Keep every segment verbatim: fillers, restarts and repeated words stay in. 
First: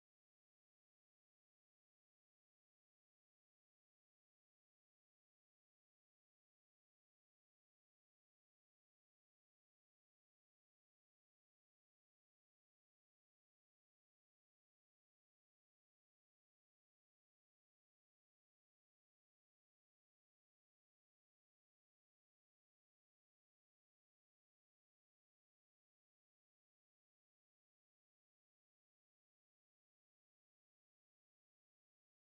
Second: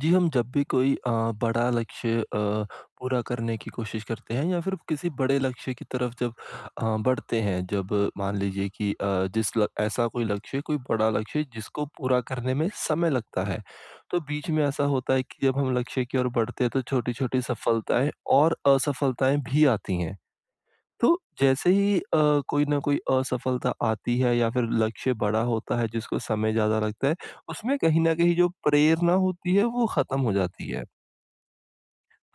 जी, हम जब भी कोई अ, बड़ा लक्ष्य अ, पूरा करने की कोशिश करते हैं या फिर किसी बड़े लक्ष्य की तरफ जब अ, बढ़ते हैं, जब मान लीजिए कि अ, जिस ल ऐसा कोई लक्ष्य, कोई बड़ा लक्ष्य जिसको पूरा करने में समय लगता है, तो बीच में ऐसा होता है कि जब हम लक्ष्य की ओर बढ़ते हैं, तो छोटी-छोटी सफलताएँ और असफलताएँ भी आती हैं। तो जैसे ही अ, कोई ना कोई असफलता आती है या फिर लक्ष्य बड़ा होता है जिसको समय ज़्यादा लगता है, उसमें कहीं न कहीं जो प्रेरणा होती है वो ख़त्म हो जाती है।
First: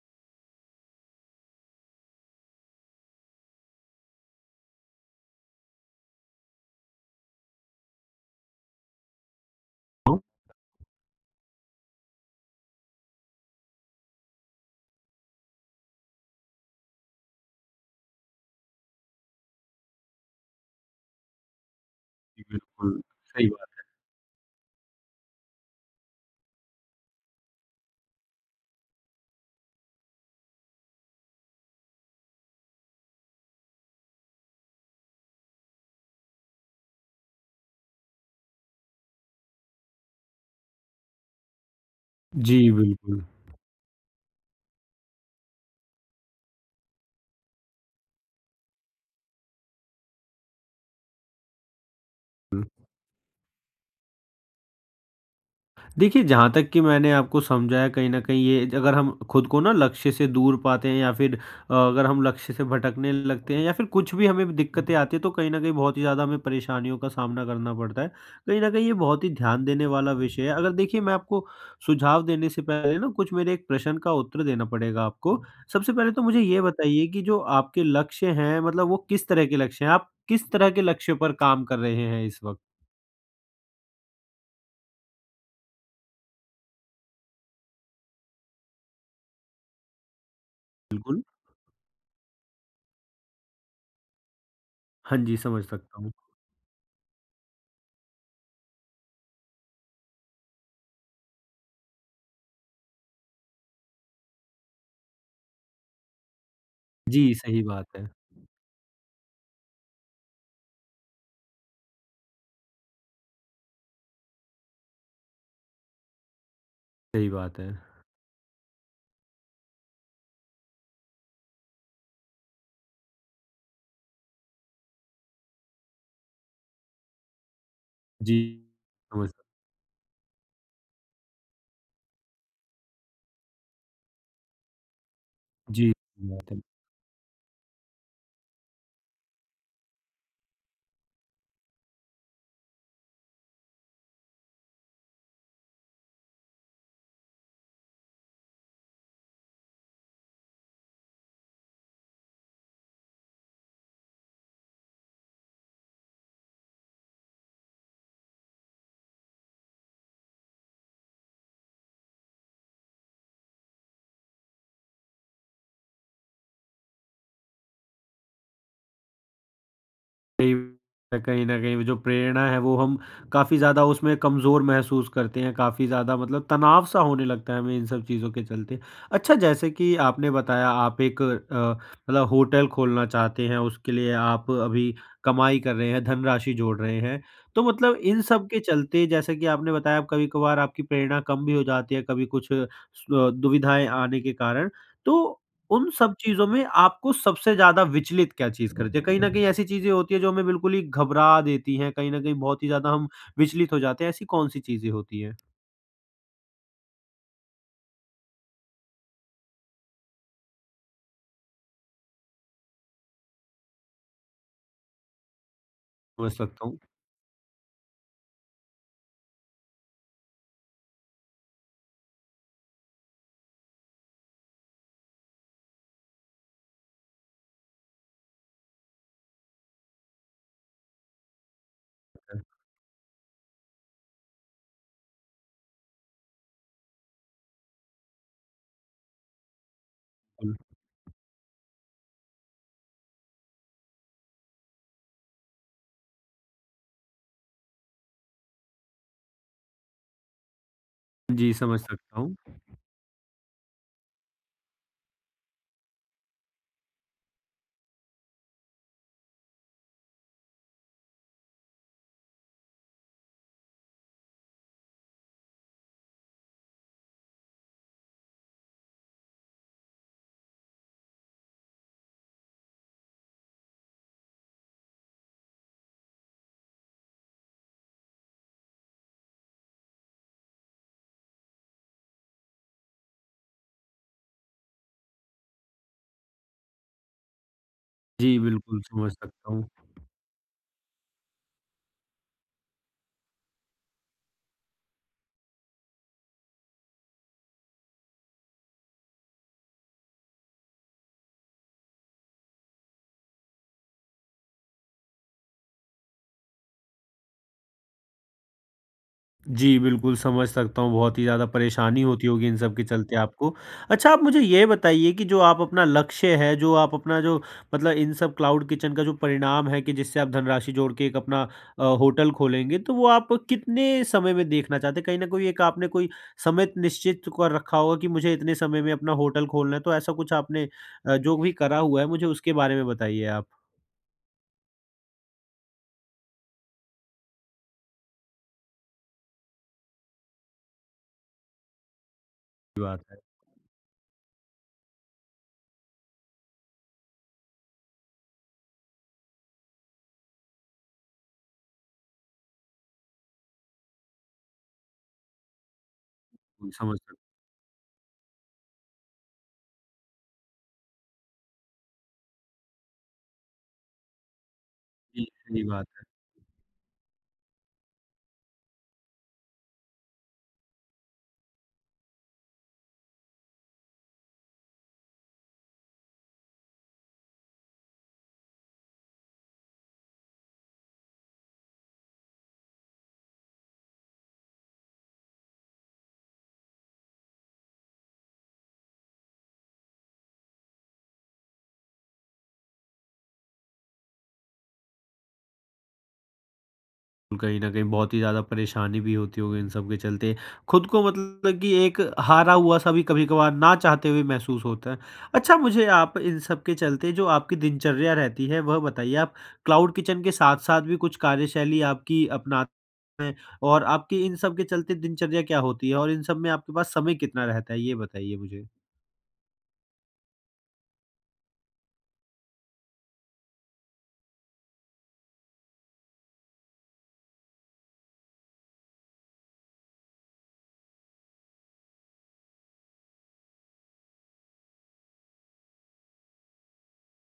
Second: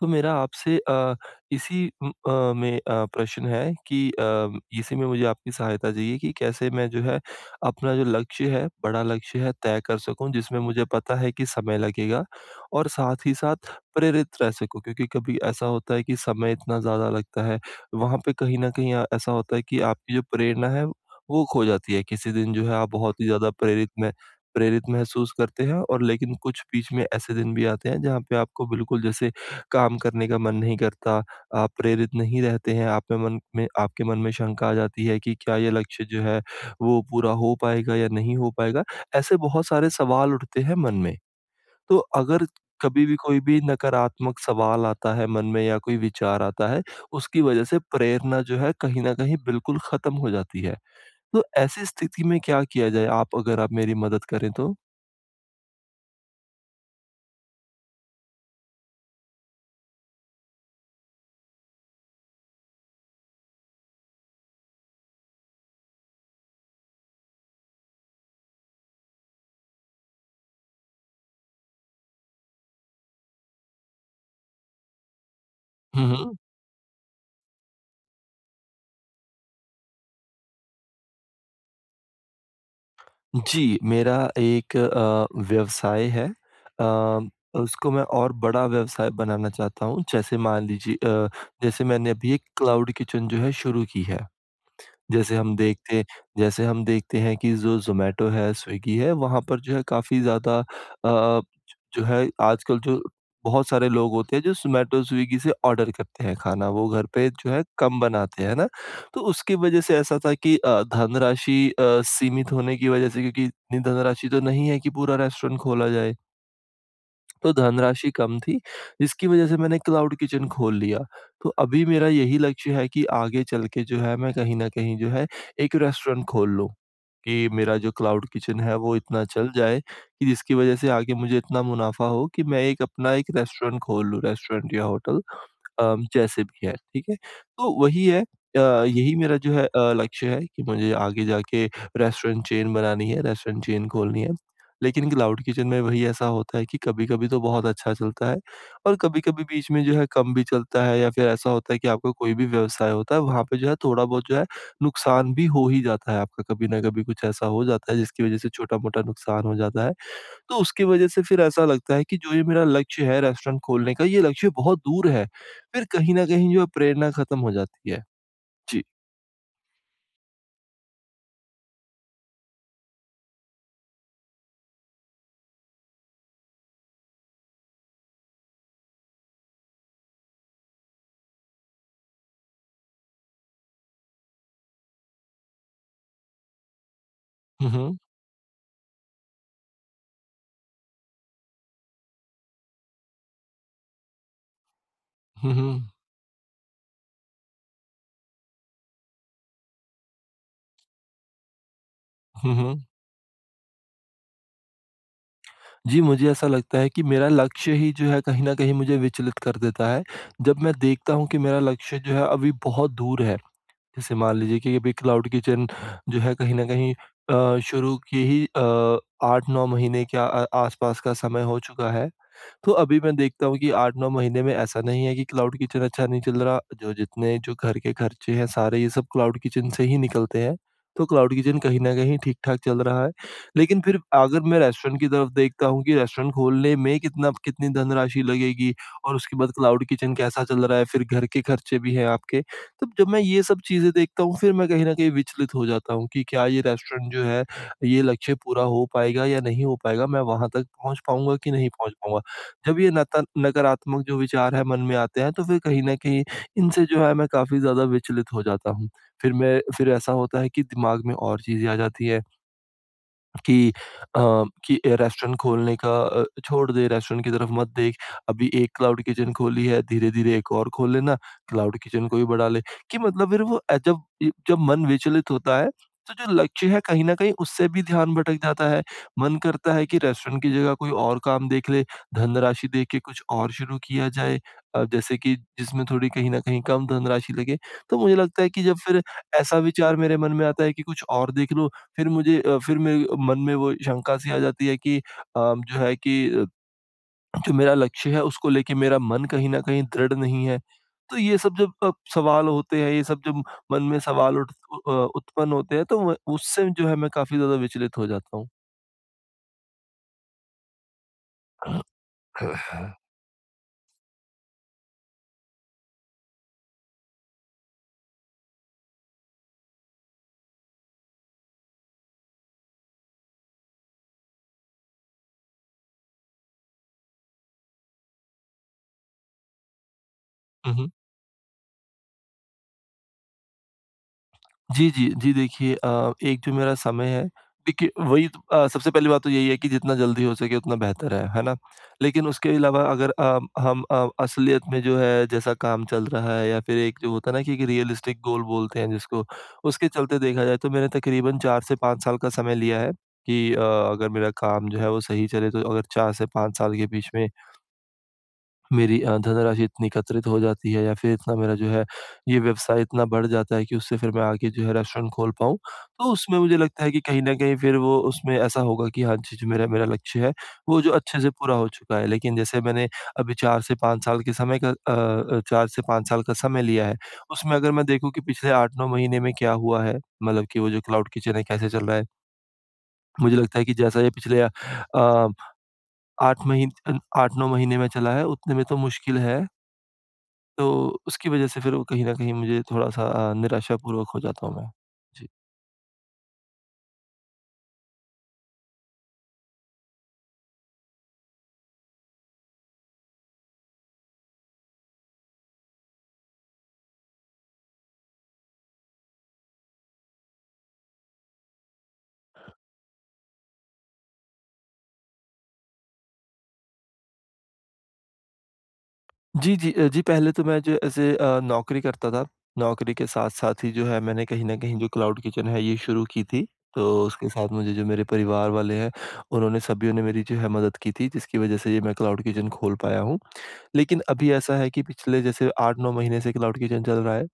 तो मेरा आपसे अ, इसी उम, अ, में अ, प्रश्न है कि अ, इसी में मुझे आपकी सहायता चाहिए कि कैसे मैं जो है अपना जो लक्ष्य है, बड़ा लक्ष्य है तय कर जी, सकूँ जिसमें मुझे पता है कि समय लगेगा और साथ ही साथ प्रेरित रह सकूँ क्योंकि कभी ऐसा होता है कि समय इतना ज़्यादा लगता है, वहाँ पे कहीं न कहीं अ, ऐसा होता है कि आपकी जो प्रेरणा है वो खो जाती है। किसी दिन जो है आप बिल्कुल, बहुत ही सही ज़्यादा बात। प्रेरित में प्रेरित महसूस करते हैं और लेकिन कुछ बीच में ऐसे दिन भी आते हैं जहाँ पे आपको बिल्कुल जैसे काम करने का मन नहीं करता, आप प्रेरित नहीं रहते हैं, आप में मन में आपके मन में शंका आ जाती है कि क्या ये लक्ष्य जो है वो पूरा हो पाएगा या नहीं हो पाएगा? ऐसे बहुत सारे सवाल उठते हैं मन में। तो अगर जी, कभी भी बिल्कुल। कोई भी नकारात्मक सवाल आता है मन में या कोई विचार आता है, उसकी वजह से प्रेरणा जो है कहीं न कहीं बिल्कुल ख़त्म हो जाती है। तो ऐसी स्थिति में क्या हुँ। किया जाए? आप अगर आप मेरी मदद करें तो? देखिए, जहाँ तक कि मैंने आपको समझाया कहीं न कहीं ये, अगर हम खुद को ना लक्ष्य से दूर पाते हैं या फिर अ, अगर हम लक्ष्य से भटकने लगते हैं या फिर कुछ भी हमें दिक्कतें आती हैं, तो कहीं न कहीं बहुत ही ज़्यादा हमें परेशानियों का सामना करना पड़ता है। कहीं न कहीं ये बहुत ही ध्यान देने वाला विषय है। अगर देखिए, मैं आपको सुझाव देने से पहले ना कुछ मेरे एक प्रश्न का उत्तर देना पड़ेगा आपको। सबसे हुँ, पहले तो हुँ। मुझे ये बताइए कि जो आपके लक्ष्य हैं, मतलब वो किस तरह के लक्ष्य हैं? आप किस तरह के लक्ष्य पर काम कर रहे हैं इस वक़्त? जी, मेरा एक अ, व्यवसाय है। अ, उसको मैं और बड़ा व्यवसाय बनाना चाहता हूँ। जैसे मान लीजिए बिल्कुल। अ, जैसे मैंने अभी एक क्लाउड किचन जो है शुरू की है। हाँ जैसे जी, हम समझ सकता देखते हूँ। जैसे हम देखते हैं कि जो ज़ोमैटो है, स्विगी है, वहाँ पर जो है काफ़ी ज़्यादा अ, जो है आजकल जो बहुत सारे लोग होते हैं जो ज़ोमैटो, स्विगी से ऑर्डर करते हैं खाना, वो घर पे जी, जो सही है बात कम है। बनाते हैं, है ना? तो उसकी वजह से ऐसा था कि अ, धनराशि अ, सीमित होने की वजह से क्योंकि इतनी धनराशि तो नहीं है कि पूरा रेस्टोरेंट खोला जाए। सही तो बात है। धनराशि कम थी, जिसकी वज़ह से मैंने क्लाउड किचन खोल लिया। तो अभी मेरा यही लक्ष्य है कि आगे चल के जो है मैं कहीं न कहीं जो है एक रेस्टोरेंट खोल लूँ, कि मेरा जो क्लाउड जी, किचन है वो इतना समझ सकता चल जाए कि जिसकी वज़ह से आगे मुझे इतना मुनाफ़ा हो कि मैं एक अपना एक रेस्टोरेंट खोल लूँ, रेस्टोरेंट या होटल। जी, अम, सही जैसे बात है। भी है, ठीक है? तो वही है अ, यही मेरा जो है अ, लक्ष्य है कि मुझे आगे जाके रेस्टोरेंट चेन बनानी है, रेस्टोरेंट चेन खोलनी है। लेकिन क्लाउड किचन में वही ऐसा होता है कि कभी-कभी तो बहुत अच्छा चलता है और कभी-कभी बीच में जो है कम भी चलता है या फिर ऐसा होता है कि आपका कोई भी व्यवसाय होता है, वहाँ पे जो है थोड़ा-बहुत जो है नुकसान भी हो ही जाता है आपका, कभी ना कभी कुछ ऐसा हो जाता है जिसकी वज़ह से छोटा-मोटा नुकसान हो जाता है। तो उसकी वजह से फिर ऐसा लगता है कि जो ये मेरा लक्ष्य है रेस्टोरेंट खोलने का, ये लक्ष्य बहुत दूर है। फिर कहीं न कहीं जो है प्रेरणा खत्म हो जाती है। जी। सही, कहीं न कहीं जो प्रेरणा है, वो हम काफ़ी ज़्यादा उसमें कमज़ोर महसूस करते हैं, काफ़ी ज़्यादा मतलब तनाव सा होने लगता है हमें इन सब चीज़ों के चलते। अच्छा, जैसे कि आपने बताया आप एक अ, मतलब होटल खोलना चाहते हैं, उसके लिए आप अभी कमाई कर रहे हैं, धनराशि जोड़ रहे हैं। तो हुँ, मतलब हुँ। इन सब के चलते जैसे कि आपने बताया, आप कभी-कभार आपकी प्रेरणा कम भी हो जाती है, कभी कुछ स दुविधाएँ आने के कारण। तो हुँ, उन हुँ। सब चीज़ों में आपको सबसे ज़्यादा विचलित क्या चीज़ करती है? कहीं न कहीं ऐसी चीज़ें होती हैं जो हमें बिल्कुल ही घबरा देती हैं, कहीं न कहीं हुँ, बहुत ही हुँ। ज़्यादा हम विचलित हो जाते हैं, ऐसी कौन-सी चीज़ें होती हैं? जी, मुझे ऐसा लगता है कि मेरा लक्ष्य ही जो है कहीं न कहीं मुझे विचलित कर देता है। जब मैं देखता हूँ कि मेरा लक्ष्य जो है अभी बहुत दूर है। जैसे मान लीजिए कि अभी क्लाउड किचन जो समझ है कहीं सकता न हूँ। कहीं अ, शुरू की ही अ, आठ नौ महीने के अ, आसपास का समय हो चुका है। तो अभी मैं देखता हूँ कि आठ नौ महीने में ऐसा नहीं है कि क्लाउड किचन अच्छा नहीं चल रहा, जो जितने जो घर के खर्चे हैं सारे ये सब क्लाउड किचन से ही निकलते हैं। तो क्लाउड किचन कहीं न कहीं ठीक-ठाक चल रहा है। लेकिन फिर अगर मैं रेस्टोरेंट की तरफ देखता हूँ कि रेस्टोरेंट खोलने में कितना कितनी धनराशि लगेगी और उसके बाद क्लाउड किचन कैसा हुँ। चल रहा है, फिर घर के खर्चे भी हैं आपके। तब जब मैं ये सब चीज़ें देखता हूँ फिर मैं कहीं न कहीं विचलित हो जाता हूँ कि क्या ये रेस्टोरेंट जो है, ये लक्ष्य पूरा हो पाएगा या नहीं हो पाएगा? मैं वहाँ तक पहुँच पाऊँगा कि जी, नहीं समझ पहुँच सकता पाऊँगा? हूँ। जब ये नता नकारात्मक जो विचार है मन में आते हैं तो फिर कहीं न कहीं इनसे जो है मैं काफ़ी ज़्यादा विचलित हो जाता हूँ। फिर मैं फिर ऐसा होता है कि दिमाग में और चीज़ें आ जाती हैं। कि अ, कि अ, रेस्टोरेंट खोलने का अ, छोड़ दे, रेस्टोरेंट की तरफ मत देख, अभी एक क्लाउड किचन खोली है, धीरे-धीरे एक और खोल लेना, क्लाउड किचन को भी बढ़ा ले। कि मतलब फिर वो अ, जब इ जब मन विचलित होता है, तो जो लक्ष्य है कहीं न कहीं उससे भी ध्यान भटक जाता है। मन करता है कि रेस्टोरेंट की जगह कोई और काम देख ले, धनराशि देख के कुछ और शुरू किया जाए अ, जैसे कि जिसमें थोड़ी कहीं न कहीं कम धनराशि लगे। तो मुझे जी, लगता है कि जब बिल्कुल फिर समझ सकता ऐसा हूँ। विचार मेरे मन में आता है कि कुछ और देख लो फिर मुझे अ, फिर मेरे मन में वो शंका सी आ जाती है कि अ, जो है कि अ, जो मेरा लक्ष्य है उसको लेके मेरा मन कहीं न कहीं दृढ़ नहीं है। तो ये सब जब अ, सवाल होते हैं, ये सब जब मन में सवाल उठ अ, उत्पन्न होते हैं तो व उससे जो है मैं काफ़ी ज़्यादा विचलित हो जाता हूँ। जी, बिल्कुल समझ सकता हूँ, बहुत ही ज़्यादा परेशानी होती होगी इन सब के चलते आपको। अच्छा, आप मुझे ये बताइए कि जो आप अपना लक्ष्य है, जो आप अपना जो मतलब इन सब क्लाउड किचन का जो परिणाम है कि जिससे आप धनराशि जोड़ के एक अपना अ, होटल खोलेंगे, तो वो आप कितने समय में देखना चाहते हैं? कहीं न कहीं एक आपने कोई समय निश्चित कर रखा होगा कि मुझे इतने समय में अपना होटल खोलना है, तो ऐसा कुछ आपने हुँ, हुँ। अ, जो भी करा हुआ है, मुझे उसके बारे में बताइए आप। जी, जी। जी, देखिए अ, एक जो मेरा समय है, देखिए वही तो अ, सबसे पहली बात तो यही है कि जितना जल्दी हो सके उतना बेहतर है, है ना? लेकिन उसके सही अलावा बात अगर है, अ, हम अ, असलियत में जो है जैसा काम चल रहा है या फिर एक जो होता है ना कि एक रियलिस्टिक गोल बोलते हैं जिसको, उसके चलते देखा जाए तो मैंने तकरीबन चार से पाँच साल का समय लिया है कि अ, अगर मेरा काम जो है वो सही चले तो अगर चार से पाँच साल के समझ बीच सकते हैं। में मेरी अ, धनराशि इतनी एकत्रित हो जाती है या फिर इतना मेरा जो है ये व्यवसाय इतना बढ़ जाता है कि उससे फिर मैं आगे जो है रेस्टोरेंट जी, खोल पाऊँ। सही बात। तो उसमें मुझे लगता है कि कहीं न कहीं फिर वो उसमें ऐसा होगा कि हाँ जी, जो मेरा मेरा लक्ष्य है वो जो अच्छे से पूरा हो चुका है। लेकिन जैसे मैंने अभी चार से पाँच साल के समय का अ अ, चार से पाँच साल का समय लिया है, उसमें अगर मैं देखूँ कि पिछले आठ नौ महीने में क्या हुआ है, मतलब कि वो जो क्लाउड किचन है कैसे चल रहा है। मुझे लगता है कि जैसा ये पिछले अ, 8 महीन अ, आठ नौ महीने में चला है उतने में तो मुश्किल है तो उसकी वजह से फिर वो कहीं न कहीं मुझे थोड़ा-सा अ, निराशापूर्वक हो जाता हूँ मैं। जी। कहीं न कहीं बहुत ही ज़्यादा परेशानी भी होती होगी इन सब के चलते। खुद को मतलब कि एक हारा हुआ-सा भी कभी-कभार ना चाहते हुए महसूस होता है। अच्छा, मुझे आप इन सब के चलते जो आपकी दिनचर्या रहती है वह बताइए? आप क्लाउड किचन के साथ-साथ भी कुछ कार्यशैली आपकी अपनाते हैं? और आपकी इन सब के चलते दिनचर्या क्या होती है? और इन सब में आपके पास समय कितना रहता है? ये बताइए मुझे। जी, जी अ, जी पहले तो मैं जो ऐसे अ, नौकरी करता था। नौकरी के साथ-साथ ही जो है मैंने कहीं न कहीं जो क्लाउड किचन है ये शुरू की थी। तो उसके साथ मुझे जो मेरे परिवार वाले हैं उन्होंने सभी ने मेरी जो है मदद की थी जिसकी वजह से ये मैं क्लाउड किचन खोल पाया हूँ। लेकिन अभी ऐसा है कि पिछले जैसे आठ नौ महीने से क्लाउड किचन चल रहा है।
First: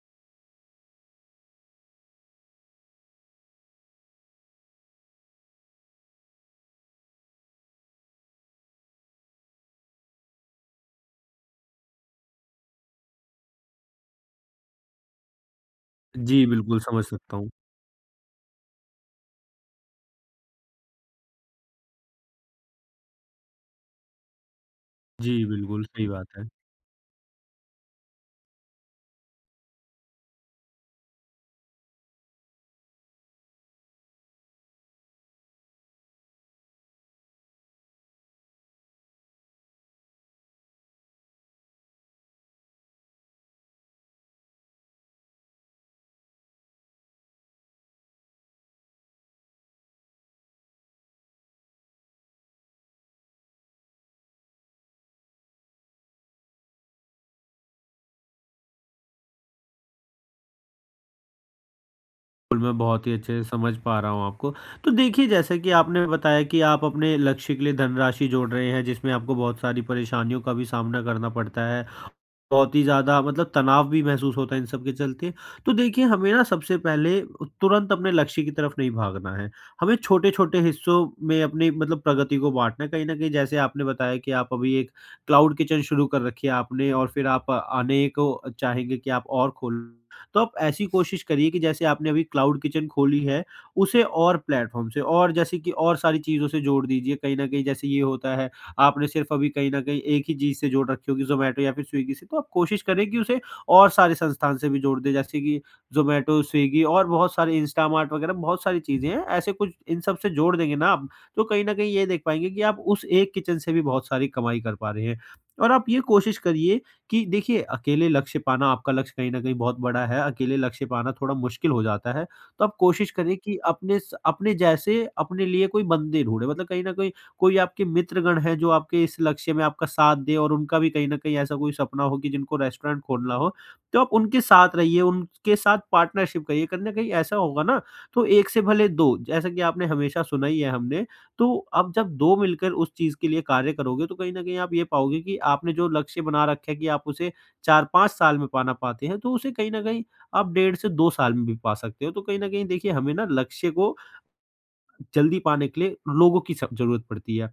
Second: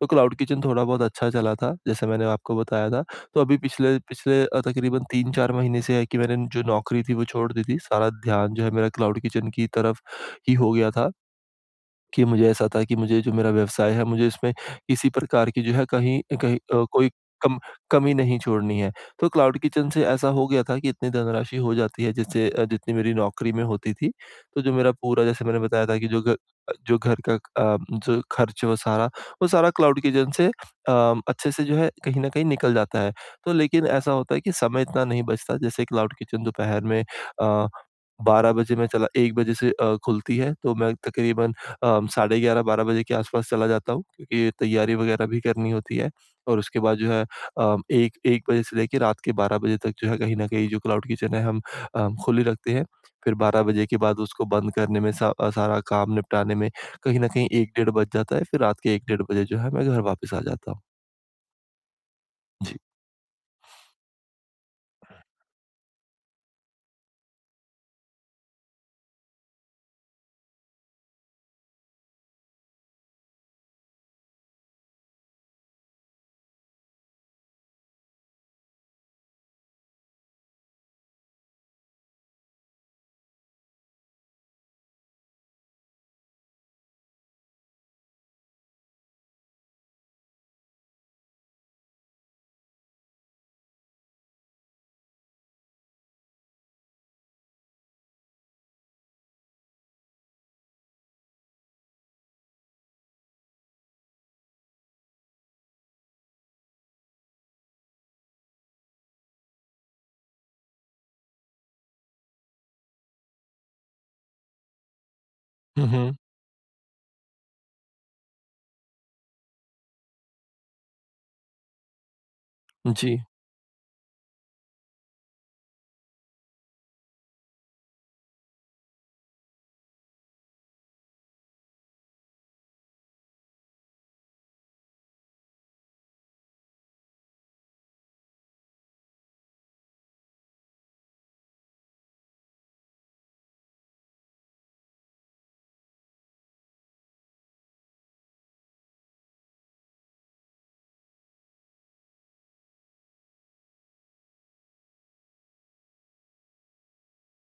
तो क्लाउड किचन थोड़ा बहुत अच्छा चला था, जैसे मैंने आपको बताया था। तो अभी पिछले पिछले अ, तकरीबन तीन चार महीने से है कि मैंने जो नौकरी थी वो छोड़ दी थी। सारा ध्यान जो है मेरा क्लाउड किचन की तरफ ही हो गया था। कि मुझे ऐसा था कि मुझे जो मेरा व्यवसाय है, मुझे इसमें किसी प्रकार की जो है कहीं जी, कहीं बिल्कुल अ, समझ कोई सकता हूँ। कम कमी नहीं छोड़नी है। तो क्लाउड किचन से ऐसा हो गया था कि इतनी धनराशि हो जाती है जिससे अ, जितनी मेरी नौकरी में होती थी। तो जो मेरा पूरा जी, जैसे मैंने बिल्कुल बताया था सही कि जो बात घ है। जो घर का अ, जो खर्च है वो सारा, वो सारा क्लाउड किचन से अ, अच्छे से जो है कहीं न कहीं निकल जाता है। तो लेकिन ऐसा होता है कि समय इतना नहीं बचता जैसे क्लाउड किचन दोपहर में अ बारह बजे मैं चला एक बजे से अ, खुलती है तो मैं तकरीबन अ, साढ़े ग्यारह बारह बजे के आस-पास चला जाता हूँ क्योंकि तैयारी वगैरह भी करनी होती है और उसके बाद जो है अ, 1 1 बजे से लेके रात के बारह बजे तक जो है कहीं न कहीं जो क्लाउड किचन है हम अ, खुली रखते हैं। फिर बारह बजे के बाद उसको बंद करने में सा अ, सारा काम निपटाने में कहीं न कहीं एक डेढ़ बज जाता है फिर रात के एक डेढ़ बजे जो है मैं घर वापस आ जाता हूँ। बिल्कुल, जी। मैं बहुत ही अच्छे से समझ पा रहा हूँ आपको। तो देखिए, जैसे कि आपने बताया कि आप अपने लक्ष्य के लिए धनराशि जोड़ रहे हैं, जिसमें आपको बहुत सारी परेशानियों का भी सामना करना पड़ता है, बहुत ही ज़्यादा मतलब तनाव भी महसूस होता है इन सब के चलते। तो देखिए, हमें ना सबसे पहले तुरंत अपने लक्ष्य की तरफ नहीं भागना है। हमें छोटे-छोटे हिस्सों में अपनी मतलब प्रगति को बाँटना है। कहीं न कहीं जैसे आपने बताया कि आप अभी एक क्लाउड किचन शुरू कर रखी है आपने, और फिर आप आने को चाहेंगे कि आप और खोलें। तो आप ऐसी कोशिश करिए कि जैसे आपने अभी क्लाउड किचन खोली है, उसे और प्लेटफ़ॉर्म से और जैसे कि और सारी चीज़ों से जोड़ दीजिए। कहीं न कहीं जैसे ये होता है, आपने सिर्फ अभी कहीं न कहीं एक ही चीज़ से जोड़ रखी होगी, ज़ोमैटो या फिर स्विगी से, तो आप कोशिश करें कि उसे और सारे संस्थान से भी जोड़ दें, जैसे कि ज़ोमैटो, स्विगी और बहुत सारे इंस्टामार्ट वगैरह बहुत सारी चीज़ें हैं। ऐसे कुछ इन सब से जोड़ देंगे ना आप, तो कहीं न कहीं ये देख पाएँगे कि आप उस एक किचन से भी बहुत सारी कमाई कर पा रहे हैं। और आप हुँ, ये हुँ। कोशिश करिए कि देखिए, अकेले लक्ष्य पाना, आपका लक्ष्य कहीं न कहीं बहुत बड़ा है, अकेले लक्ष्य पाना थोड़ा मुश्किल हो जाता है। तो आप कोशिश जी। करें कि अपने स अपने जैसे अपने लिए कोई बंदे ढूँढें, मतलब कहीं न कहीं कोई आपके मित्रगण हैं जो आपके इस लक्ष्य में आपका साथ दें, और उनका भी कहीं न कहीं ऐसा कोई सपना हो कि जिनको रेस्टोरेंट खोलना हो, तो आप उनके साथ रहिए, उनके साथ पार्टनरशिप करिए। कहीं न कहीं ऐसा होगा ना, तो एक से भले दो, जैसा कि आपने हमेशा सुना ही है हमने, तो अब जब दो मिलकर उस चीज़ के लिए कार्य करोगे, तो कहीं न कहीं आप ये पाओगे कि आपने जो लक्ष्य बना रखा है कि आप उसे चार पाँच साल में पाना पाते हैं, तो उसे कहीं न कहीं आप डेढ़ से दो साल में भी पा सकते हो। तो कहीं न कहीं देखिए, हमें ना लक्ष्य को जल्दी पाने के लिए लोगों की स ज़रूरत पड़ती है।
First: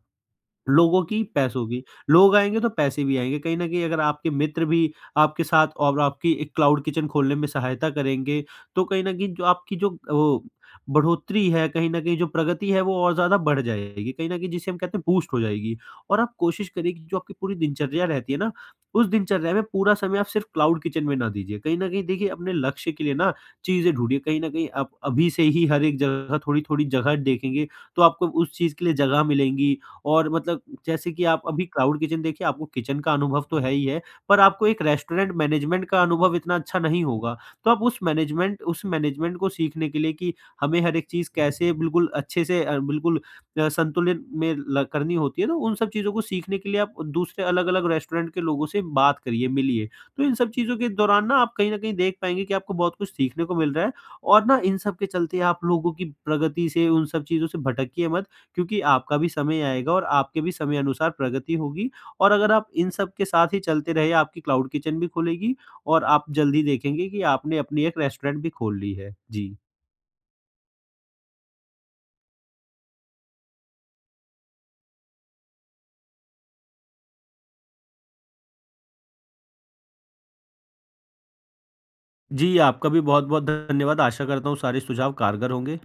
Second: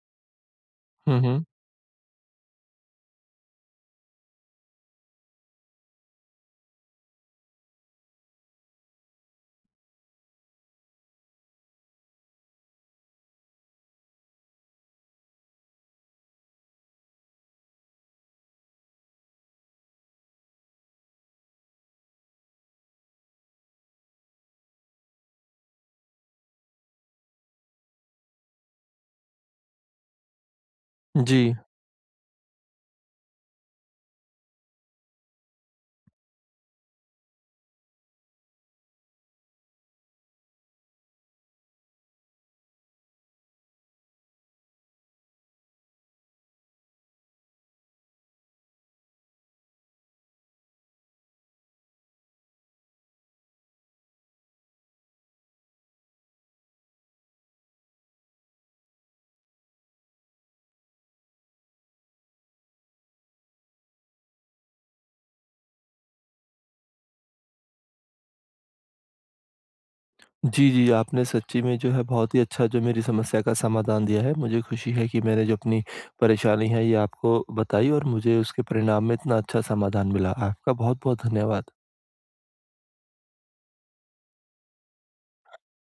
लोगों हुँ, की, हुँ। पैसों की। लोग आएँगे तो पैसे भी आएँगे। कहीं न कहीं अगर आपके मित्र भी आपके साथ और आपकी एक क्लाउड किचन खोलने में सहायता करेंगे, तो कहीं न कहीं जो आपकी जो वो बढ़ोतरी है, कहीं न कहीं जो प्रगति है, वो और ज़्यादा बढ़ जाएगी। कहीं न कहीं जिसे हम कहते हैं बूस्ट हो जाएगी। और आप कोशिश करिए कि जो आपकी पूरी दिनचर्या रहती है ना, उस दिनचर्या में पूरा समय आप सिर्फ़ क्लाउड किचन में ना दीजिए। कहीं न कहीं देखिए, अपने लक्ष्य के लिए ना चीज़ें ढूँढिए। कहीं न कहीं आप अभी से ही हर एक जगह थोड़ी-थोड़ी जगह देखेंगे, तो आपको उस चीज़ के लिए जगह मिलेंगी। और मतलब जैसे कि आप जी। अभी क्लाउड किचन देखिए, आपको किचन का अनुभव तो है ही है, पर आपको एक रेस्टोरेंट मैनेजमेंट का अनुभव इतना अच्छा नहीं होगा। तो आप उस मैनेजमेंट उस मैनेजमेंट को सीखने के लिए कि हमें हर एक चीज़ कैसे बिल्कुल अच्छे से अ, बिल्कुल अ, संतुलन में ल करनी होती है, तो उन सब चीज़ों को सीखने के लिए आप दूसरे अलग-अलग रेस्टोरेंट के लोगों से बात करिए, मिलिए। तो इन सब चीज़ों के दौरान ना आप कहीं न कहीं देख पाएँगे कि आपको बहुत कुछ सीखने को मिल रहा है, और ना इन सब के चलते आप लोगों की प्रगति से, उन सब चीज़ों से भटकिए मत क्योंकि आपका भी समय आएगा और आपके भी समय अनुसार प्रगति होगी, और अगर आप इन सब के साथ ही चलते रहे, आपकी क्लाउड किचन भी खुलेगी और आप जल्दी देखेंगे कि आपने अपनी एक रेस्टोरेंट भी खोल ली है। जी। जी, जी, आपने सच्ची में जो है बहुत ही अच्छा जो मेरी समस्या का समाधान दिया है। मुझे खुशी है कि मैंने जो अपनी परेशानी है ये आपको बताई और मुझे उसके परिणाम में इतना अच्छा समाधान मिला। आपका बहुत-बहुत धन्यवाद। जी, आपका भी बहुत-बहुत धन्यवाद। आशा करता हूँ सारे सुझाव कारगर होंगे।